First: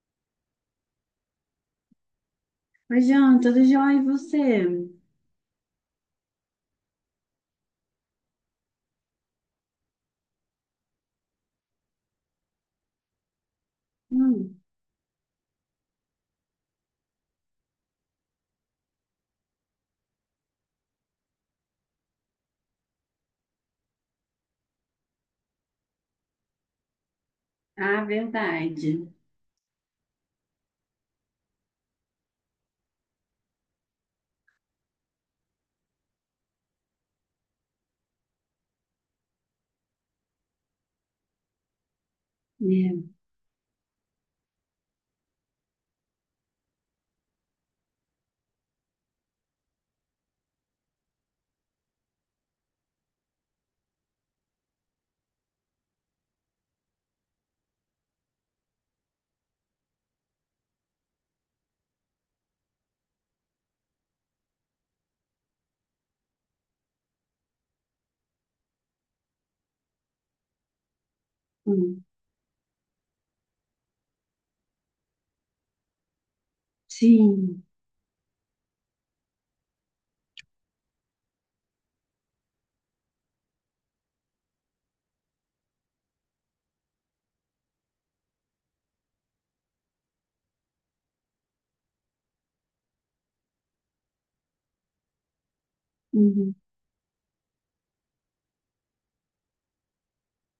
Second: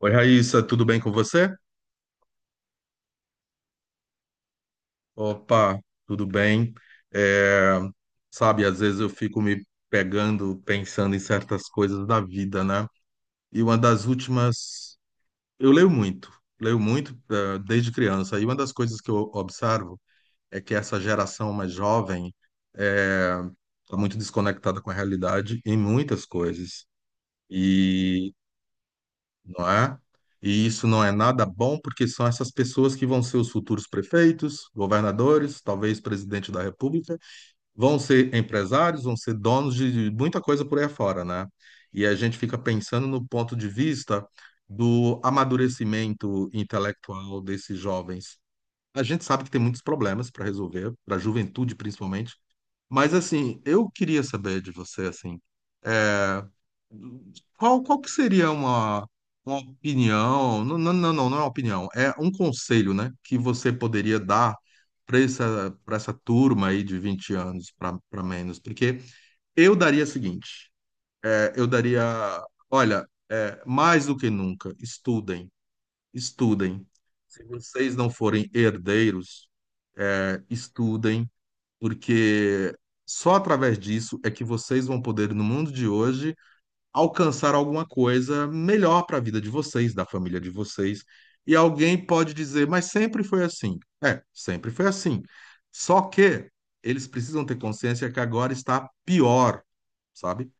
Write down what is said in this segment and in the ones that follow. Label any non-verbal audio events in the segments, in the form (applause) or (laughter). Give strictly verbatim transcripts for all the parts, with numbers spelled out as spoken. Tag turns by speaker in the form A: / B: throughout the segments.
A: Oi, Raíssa, tudo bem com você?
B: Oi, João, tudo jóia? E você?
A: Opa, tudo bem. É, sabe, às vezes eu fico me pegando, pensando em certas coisas da vida, né? E uma das
B: Hum.
A: últimas, eu leio muito, leio muito, eh, desde criança. E uma das coisas que eu observo é que essa geração mais jovem está muito desconectada com a realidade em muitas coisas.
B: Ah,
A: E
B: verdade.
A: não é? E isso não é nada bom, porque são essas pessoas que vão ser os futuros prefeitos, governadores, talvez presidente da República, vão ser empresários, vão ser donos de muita coisa por aí afora, né? E a gente fica pensando
B: É.
A: no ponto de vista do amadurecimento intelectual desses jovens. A gente sabe que tem muitos problemas para resolver, para a juventude principalmente, mas assim, eu queria saber de você assim. Qual, qual que seria uma, uma opinião? Não, não, não, não não é uma opinião, é um conselho, né, que você poderia dar para essa, para essa turma aí de vinte anos para menos? Porque eu daria o seguinte: é, eu daria,
B: Hum.
A: olha, é, mais do que nunca, estudem, estudem. Se
B: Sim.
A: vocês não forem herdeiros, é, estudem, porque só através disso é que vocês vão poder, no mundo de hoje, alcançar alguma coisa melhor para a vida de vocês, da família de vocês. E alguém pode dizer, mas sempre foi assim. É, sempre foi assim. Só que
B: Uhum.
A: eles precisam ter consciência que agora está pior, sabe?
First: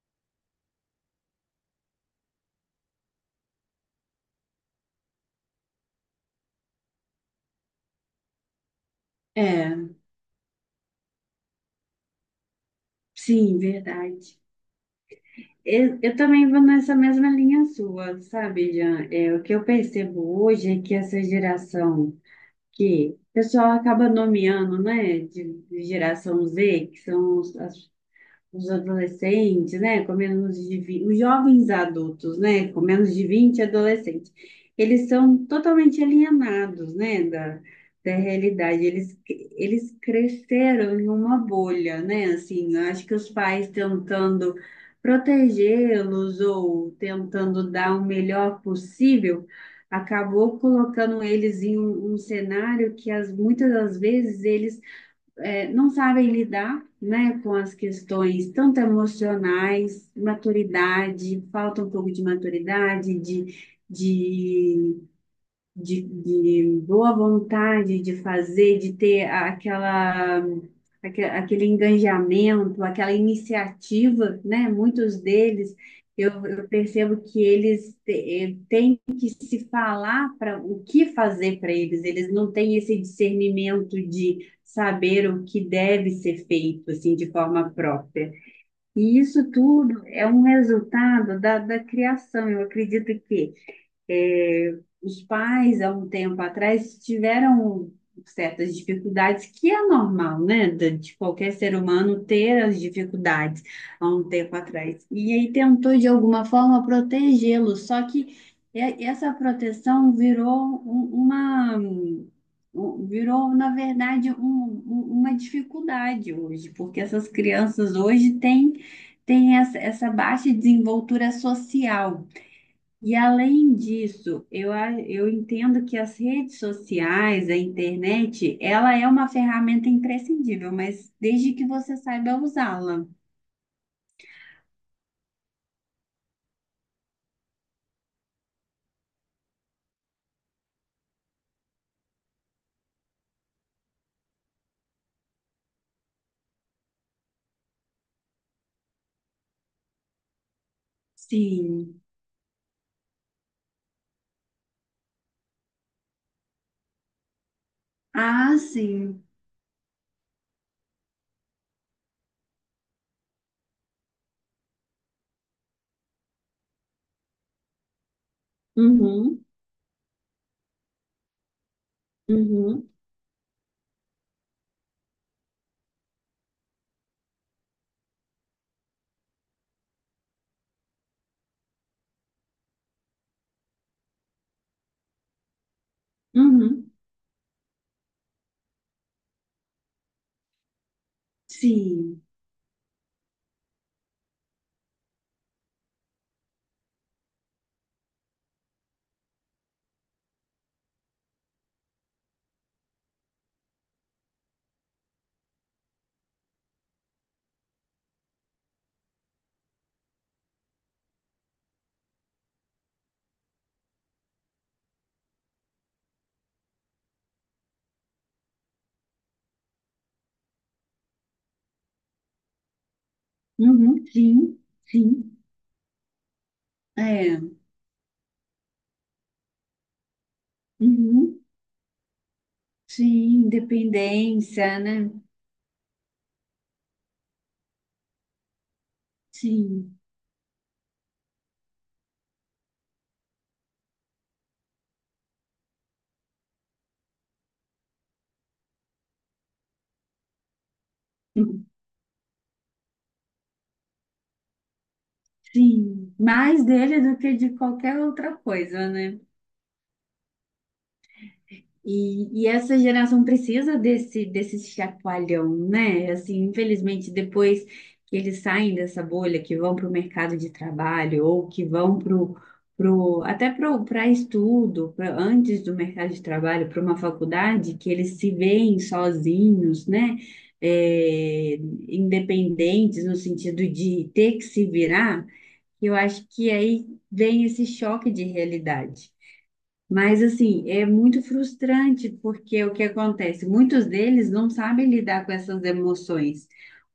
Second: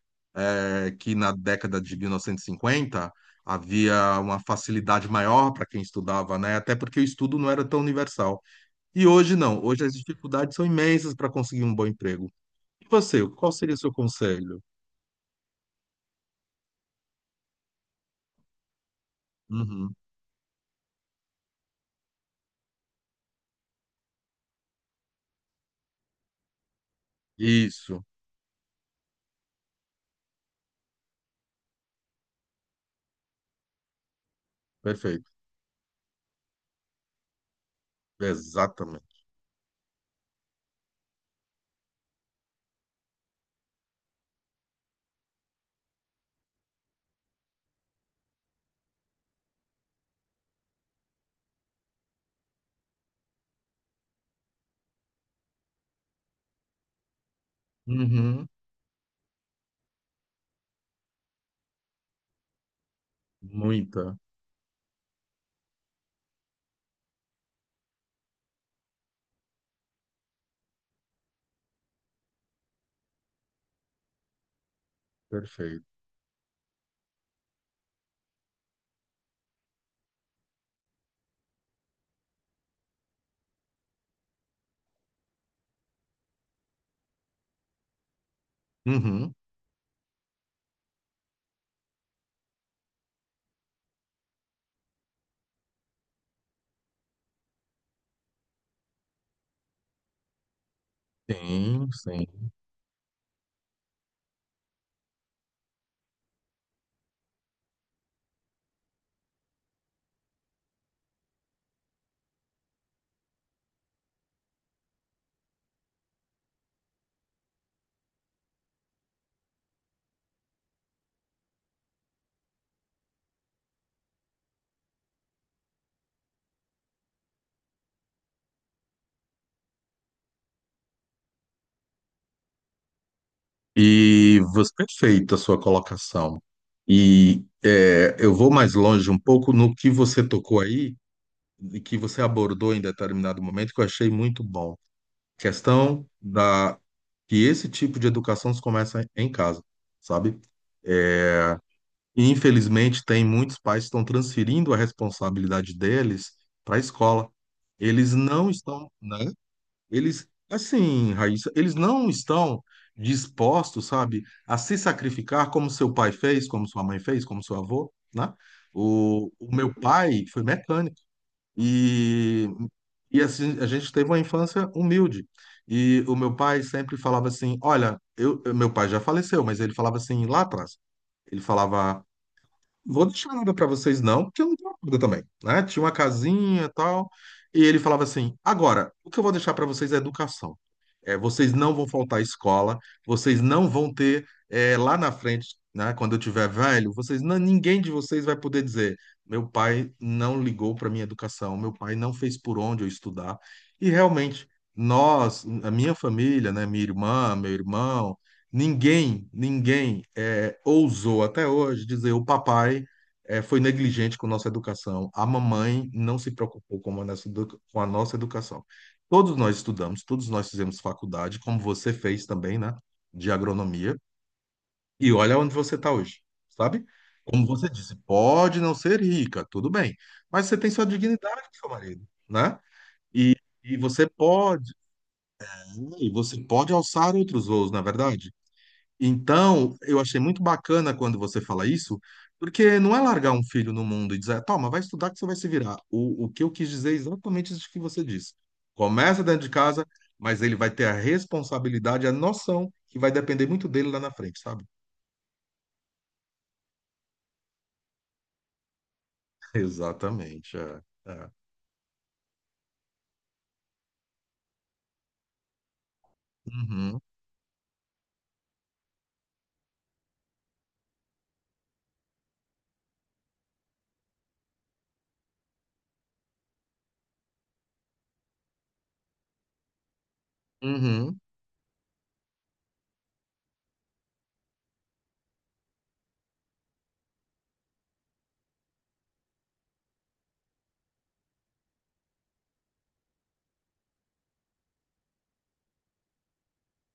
A: É que na década de mil novecentos e cinquenta havia uma facilidade maior para quem estudava, né? Até porque o estudo não era tão universal. E hoje não. Hoje
B: É.
A: as dificuldades são imensas para conseguir um bom emprego. E você, qual
B: Sim.
A: seria o seu
B: Verdade.
A: conselho?
B: Eu, eu também vou nessa mesma linha sua, sabe, Jean? É, o que eu
A: Uhum.
B: percebo hoje é que essa geração que o pessoal acaba nomeando, né, de, de geração Z, que são os- as
A: Isso,
B: os adolescentes, né, com menos de vinte, os jovens adultos, né, com menos de vinte, adolescentes, eles
A: perfeito.
B: são totalmente alienados, né, da, da realidade. Eles,
A: Exatamente.
B: eles cresceram em uma bolha, né, assim, eu acho que os pais tentando protegê-los ou tentando dar o melhor possível, acabou colocando eles em um, um cenário que as, muitas das vezes eles é, não sabem lidar, né, com as
A: Uhum.
B: questões tanto emocionais, maturidade, falta um pouco de maturidade, de,
A: Muita.
B: de de, de boa vontade de fazer, de ter aquela, aque- aquele engajamento, aquela iniciativa, né? Muitos deles,
A: Perfeito.
B: eu, eu percebo que eles te- eh, têm que se falar para o que fazer para eles, eles não têm esse discernimento de saber o que deve ser feito, assim, de forma própria. E
A: Uhum.
B: isso tudo é um resultado da, da criação. Eu acredito que é, os pais, há um tempo atrás, tiveram certas dificuldades, que é normal, né? De de qualquer ser
A: Sim,
B: humano
A: sim.
B: ter as dificuldades há um tempo atrás. E aí tentou, de alguma forma, protegê-lo, só que é- essa proteção virou um- uma. um- Virou, na verdade, um- um- uma dificuldade hoje, porque essas crianças hoje têm, têm essa, essa baixa desenvoltura social. E além disso, eu, a- eu entendo que as redes sociais, a internet, ela é uma ferramenta imprescindível, mas desde que você saiba usá-la.
A: E você, perfeita a sua colocação. E é, eu vou mais longe um pouco no que você tocou aí, e que você abordou em determinado momento, que eu achei muito bom. Questão da que esse tipo de educação se começa em casa, sabe? É,
B: Sim.
A: Infelizmente, tem muitos pais que estão transferindo a responsabilidade deles para a escola. Eles não
B: Ah,
A: estão, né?
B: sim.
A: Eles, assim, Raíssa, eles não estão dispostos, sabe, a se sacrificar como seu pai fez, como sua mãe fez, como seu avô, né? O,
B: Uhum,
A: o meu pai foi mecânico e,
B: uhum,
A: e assim, a gente teve uma infância humilde. E o meu pai sempre falava assim: olha, eu, meu pai já faleceu, mas ele falava assim lá atrás. Ele falava: vou deixar nada pra vocês não, porque eu não tenho nada também, né? Tinha uma casinha e
B: uhum.
A: tal, e ele falava assim: agora, o que eu vou deixar pra vocês é educação. É, vocês não vão faltar à
B: Sim.
A: escola, vocês não vão ter é, lá na frente, né? Quando eu tiver velho, vocês não- ninguém de vocês vai poder dizer: meu pai não ligou pra minha educação, meu pai não fez por onde eu estudar. E realmente nós, a minha família, né? Minha irmã, meu irmão. Ninguém, ninguém é, ousou até hoje dizer o papai é, foi negligente com nossa educação, a mamãe não se preocupou com a nossa edu- com a nossa educação. Todos nós estudamos, todos nós fizemos faculdade, como você fez também, né, de agronomia,
B: Uhum, sim,
A: e
B: sim.
A: olha onde você está hoje, sabe? Como
B: É.
A: você disse, pode não ser rica, tudo bem, mas você tem sua
B: Uhum,
A: dignidade, seu marido, né? E,
B: sim.
A: e você pode,
B: Dependência, né?
A: e você pode alçar outros voos, na verdade. Então,
B: Sim.
A: eu achei muito bacana quando você fala isso, porque não é largar um filho no mundo e dizer, toma, vai estudar que você vai se virar. O, o que eu quis dizer é exatamente isso que você disse. Começa dentro de casa, mas ele vai ter a responsabilidade, a noção, que vai depender muito dele lá na frente, sabe?
B: Sim. Mais dele do que de qualquer outra coisa, né?
A: (laughs) Exatamente. É, é.
B: E, e essa geração precisa desse, desse chacoalhão, né? Assim,
A: Uhum,
B: infelizmente, depois que eles saem dessa bolha, que vão para o mercado de trabalho ou que vão pro, pro, até para estudo, pra- antes do mercado de trabalho, para uma faculdade, que eles se veem sozinhos, né?
A: uhum,
B: É, independentes no sentido de ter que se virar, eu acho que aí vem esse choque de realidade. Mas assim, é muito frustrante porque o que acontece? Muitos deles não sabem lidar com essas emoções.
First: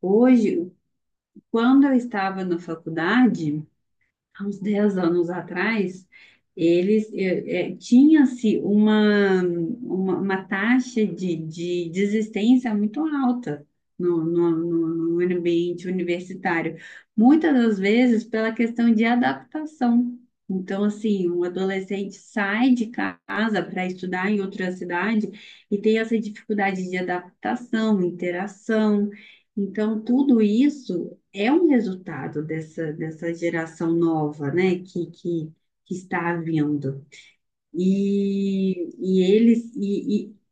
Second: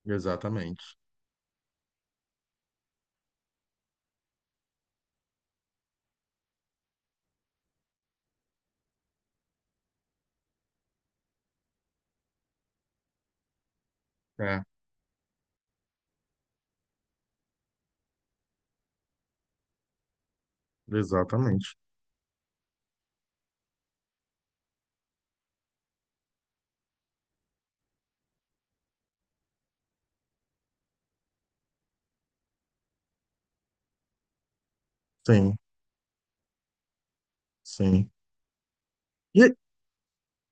B: Hoje,
A: exatamente.
B: quando eu estava na faculdade, há uns dez anos atrás, eles eh, eh, tinha-se uma, uma, uma taxa de, de desistência muito alta no, no,
A: É,
B: no, no ambiente universitário, muitas das vezes pela questão de adaptação. Então, assim, um
A: exatamente.
B: adolescente sai de casa para estudar em outra cidade e tem essa dificuldade de adaptação, interação. Então, tudo isso é um resultado dessa, dessa geração nova, né, que, que,
A: Sim,
B: que está vindo.
A: sim.
B: E, e
A: E,
B: eles, e, e-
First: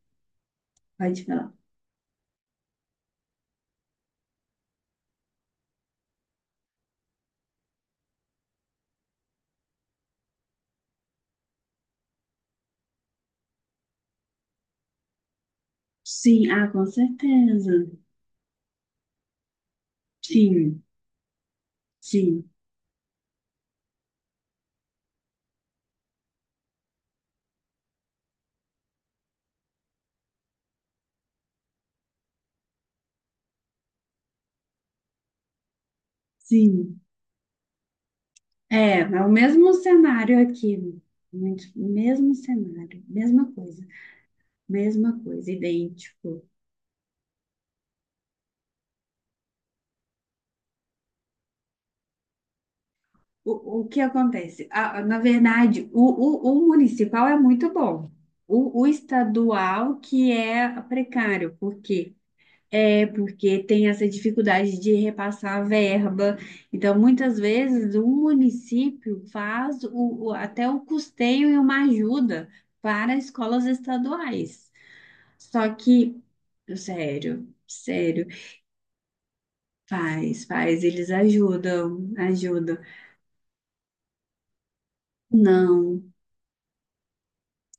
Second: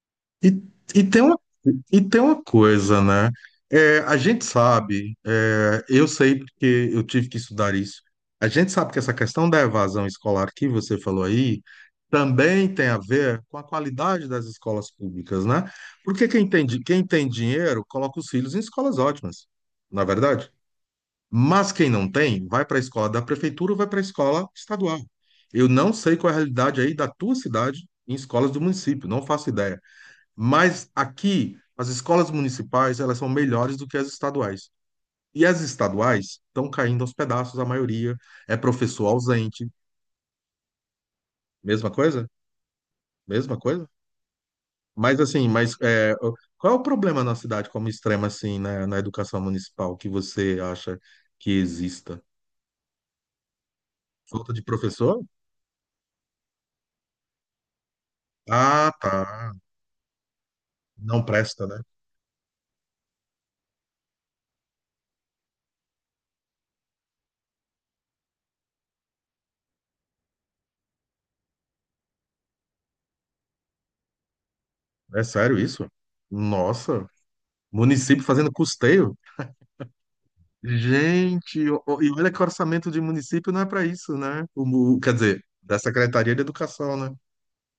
A: E, e, tem
B: Pode
A: uma,
B: falar.
A: e tem uma coisa, né? É, a gente sabe, é, eu sei porque eu tive que estudar isso. A gente sabe que essa questão da evasão escolar que você falou aí também tem a ver com a qualidade das escolas públicas, né? Porque quem
B: Sim,
A: tem,
B: ah,
A: di-
B: com
A: quem tem dinheiro
B: certeza,
A: coloca os filhos em escolas ótimas, na verdade.
B: sim,
A: Mas quem não tem,
B: sim,
A: vai para a escola da prefeitura ou vai para a escola estadual. Eu não sei qual é a realidade aí da tua cidade em escolas do município, não faço ideia. Mas aqui, as escolas municipais, elas são melhores do que as estaduais. E as estaduais estão
B: sim.
A: caindo aos pedaços, a maioria é
B: É,
A: professor
B: é o
A: ausente.
B: mesmo cenário aqui, muito,
A: Mesma coisa?
B: mesmo cenário, mesma
A: Mesma
B: coisa,
A: coisa? Mas
B: mesma
A: assim,
B: coisa,
A: mas é,
B: idêntico.
A: qual é o problema na cidade como extrema assim, na, na educação municipal que você acha que exista?
B: O, o que
A: Falta de
B: acontece? Ah, na
A: professor?
B: verdade, o, o, o municipal é muito bom. O, o
A: Ah, tá.
B: estadual que é
A: Não
B: precário,
A: presta, né?
B: porque É, porque tem essa dificuldade de repassar a verba. Então, muitas vezes, o município faz o, o- até o custeio e uma ajuda para escolas estaduais.
A: É sério
B: Só
A: isso?
B: que,
A: Nossa,
B: sério,
A: município
B: sério,
A: fazendo custeio?
B: faz, faz, eles
A: Gente, o- o- e
B: ajudam,
A: olha que o
B: ajudam.
A: orçamento de município não é para isso, né? O, o- quer dizer, da
B: Não,
A: Secretaria de Educação, né?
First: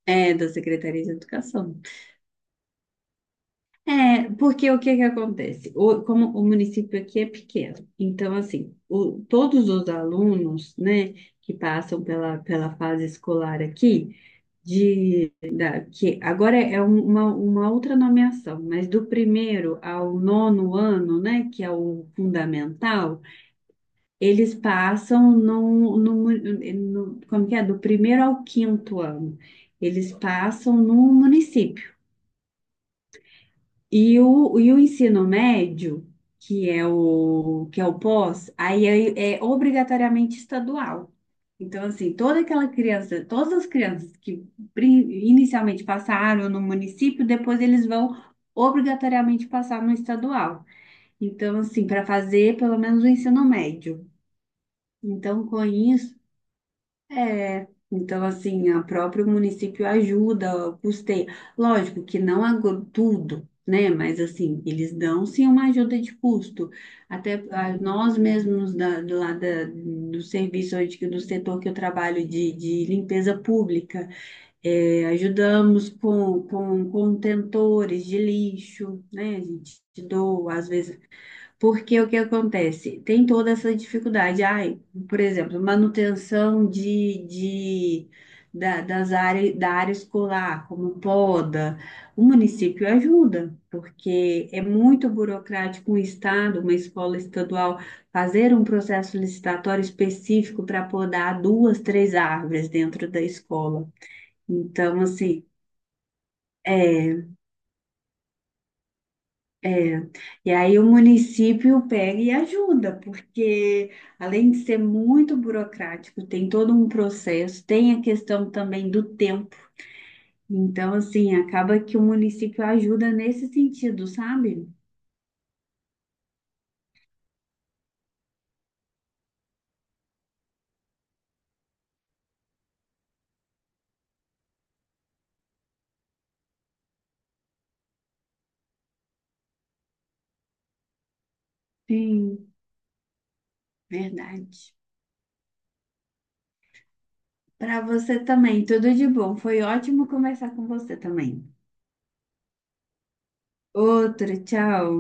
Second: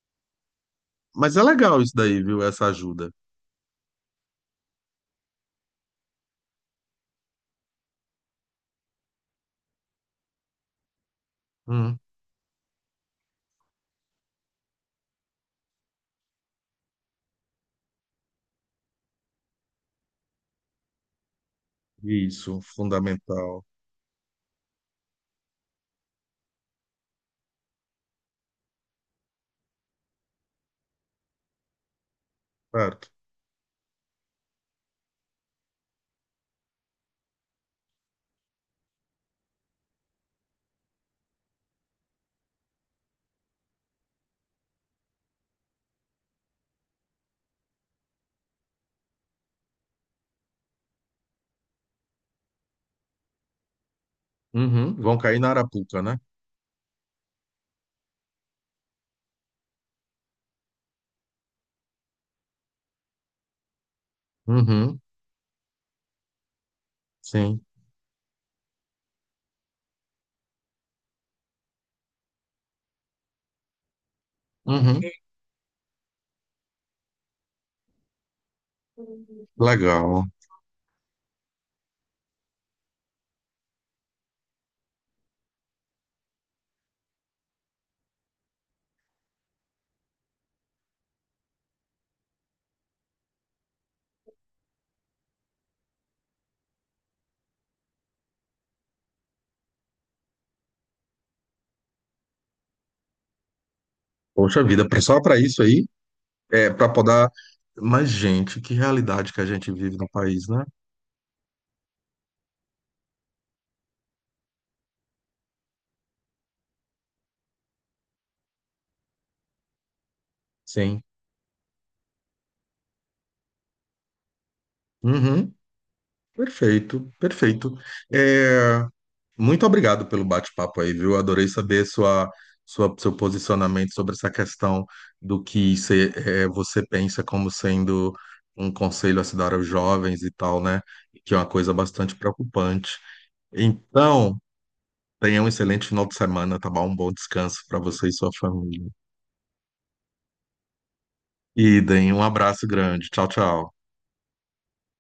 B: é da Secretaria de
A: Mas é
B: Educação.
A: legal isso daí, viu? Essa ajuda.
B: É, porque o que que acontece? O- como o município aqui é pequeno, então, assim, o- todos os alunos, né, que
A: Hum,
B: passam pela, pela fase escolar aqui, de, da, que agora é um- uma, uma outra nomeação, mas do primeiro ao nono ano, né, que é o
A: isso,
B: fundamental,
A: fundamental.
B: eles passam no. no, no, Como que é? Do primeiro ao quinto ano, eles passam no município.
A: Certo.
B: E o, e o ensino médio, que é o, que é o pós, aí é, é obrigatoriamente estadual. Então, assim, toda aquela criança, todas as crianças que pri- inicialmente passaram no município, depois eles vão obrigatoriamente passar no estadual. Então, assim, para fazer pelo menos o ensino médio.
A: Uhum, vão cair
B: Então,
A: na
B: com
A: Arapuca, né?
B: isso, é, então assim, o próprio município ajuda, custeia. Lógico que não agro- tudo, né? Mas assim, eles
A: Uhum,
B: dão sim uma ajuda de custo. Até
A: sim.
B: ah, nós mesmos da, do, lá da- do serviço onde, que- do setor que eu trabalho de, de limpeza pública,
A: Uhum,
B: é, ajudamos com, com contentores de lixo, né? A gente
A: legal.
B: doa, às vezes porque o que acontece? Tem toda essa dificuldade. Ai, por exemplo, manutenção de, de, da, das áreas, da área escolar, como poda. O município ajuda, porque é muito burocrático um estado, uma escola estadual, fazer um processo licitatório específico para podar duas, três árvores dentro da escola.
A: Poxa vida, pra-
B: Então,
A: só para
B: assim.
A: isso aí, é para
B: é
A: poder. Mas, gente, que realidade que a gente
B: É,
A: vive no país,
B: e
A: né?
B: aí o município pega e ajuda, porque além de ser muito burocrático, tem todo um processo, tem a questão também do tempo. Então,
A: Sim.
B: assim, acaba que o município ajuda nesse sentido, sabe?
A: Uhum, perfeito, perfeito. Muito obrigado pelo bate-papo aí, viu? Adorei saber sua, sua, seu posicionamento sobre essa questão do que cê, eh, você pensa como sendo um conselho a se dar aos jovens e tal, né? Que é uma coisa bastante
B: Sim,
A: preocupante. Então,
B: verdade.
A: tenha um excelente final de semana, tá bom? Um bom descanso para
B: Para
A: você e
B: você
A: sua
B: também,
A: família.
B: tudo de bom. Foi ótimo conversar com você também.
A: E deem um abraço grande. Tchau, tchau.
B: Outro, tchau.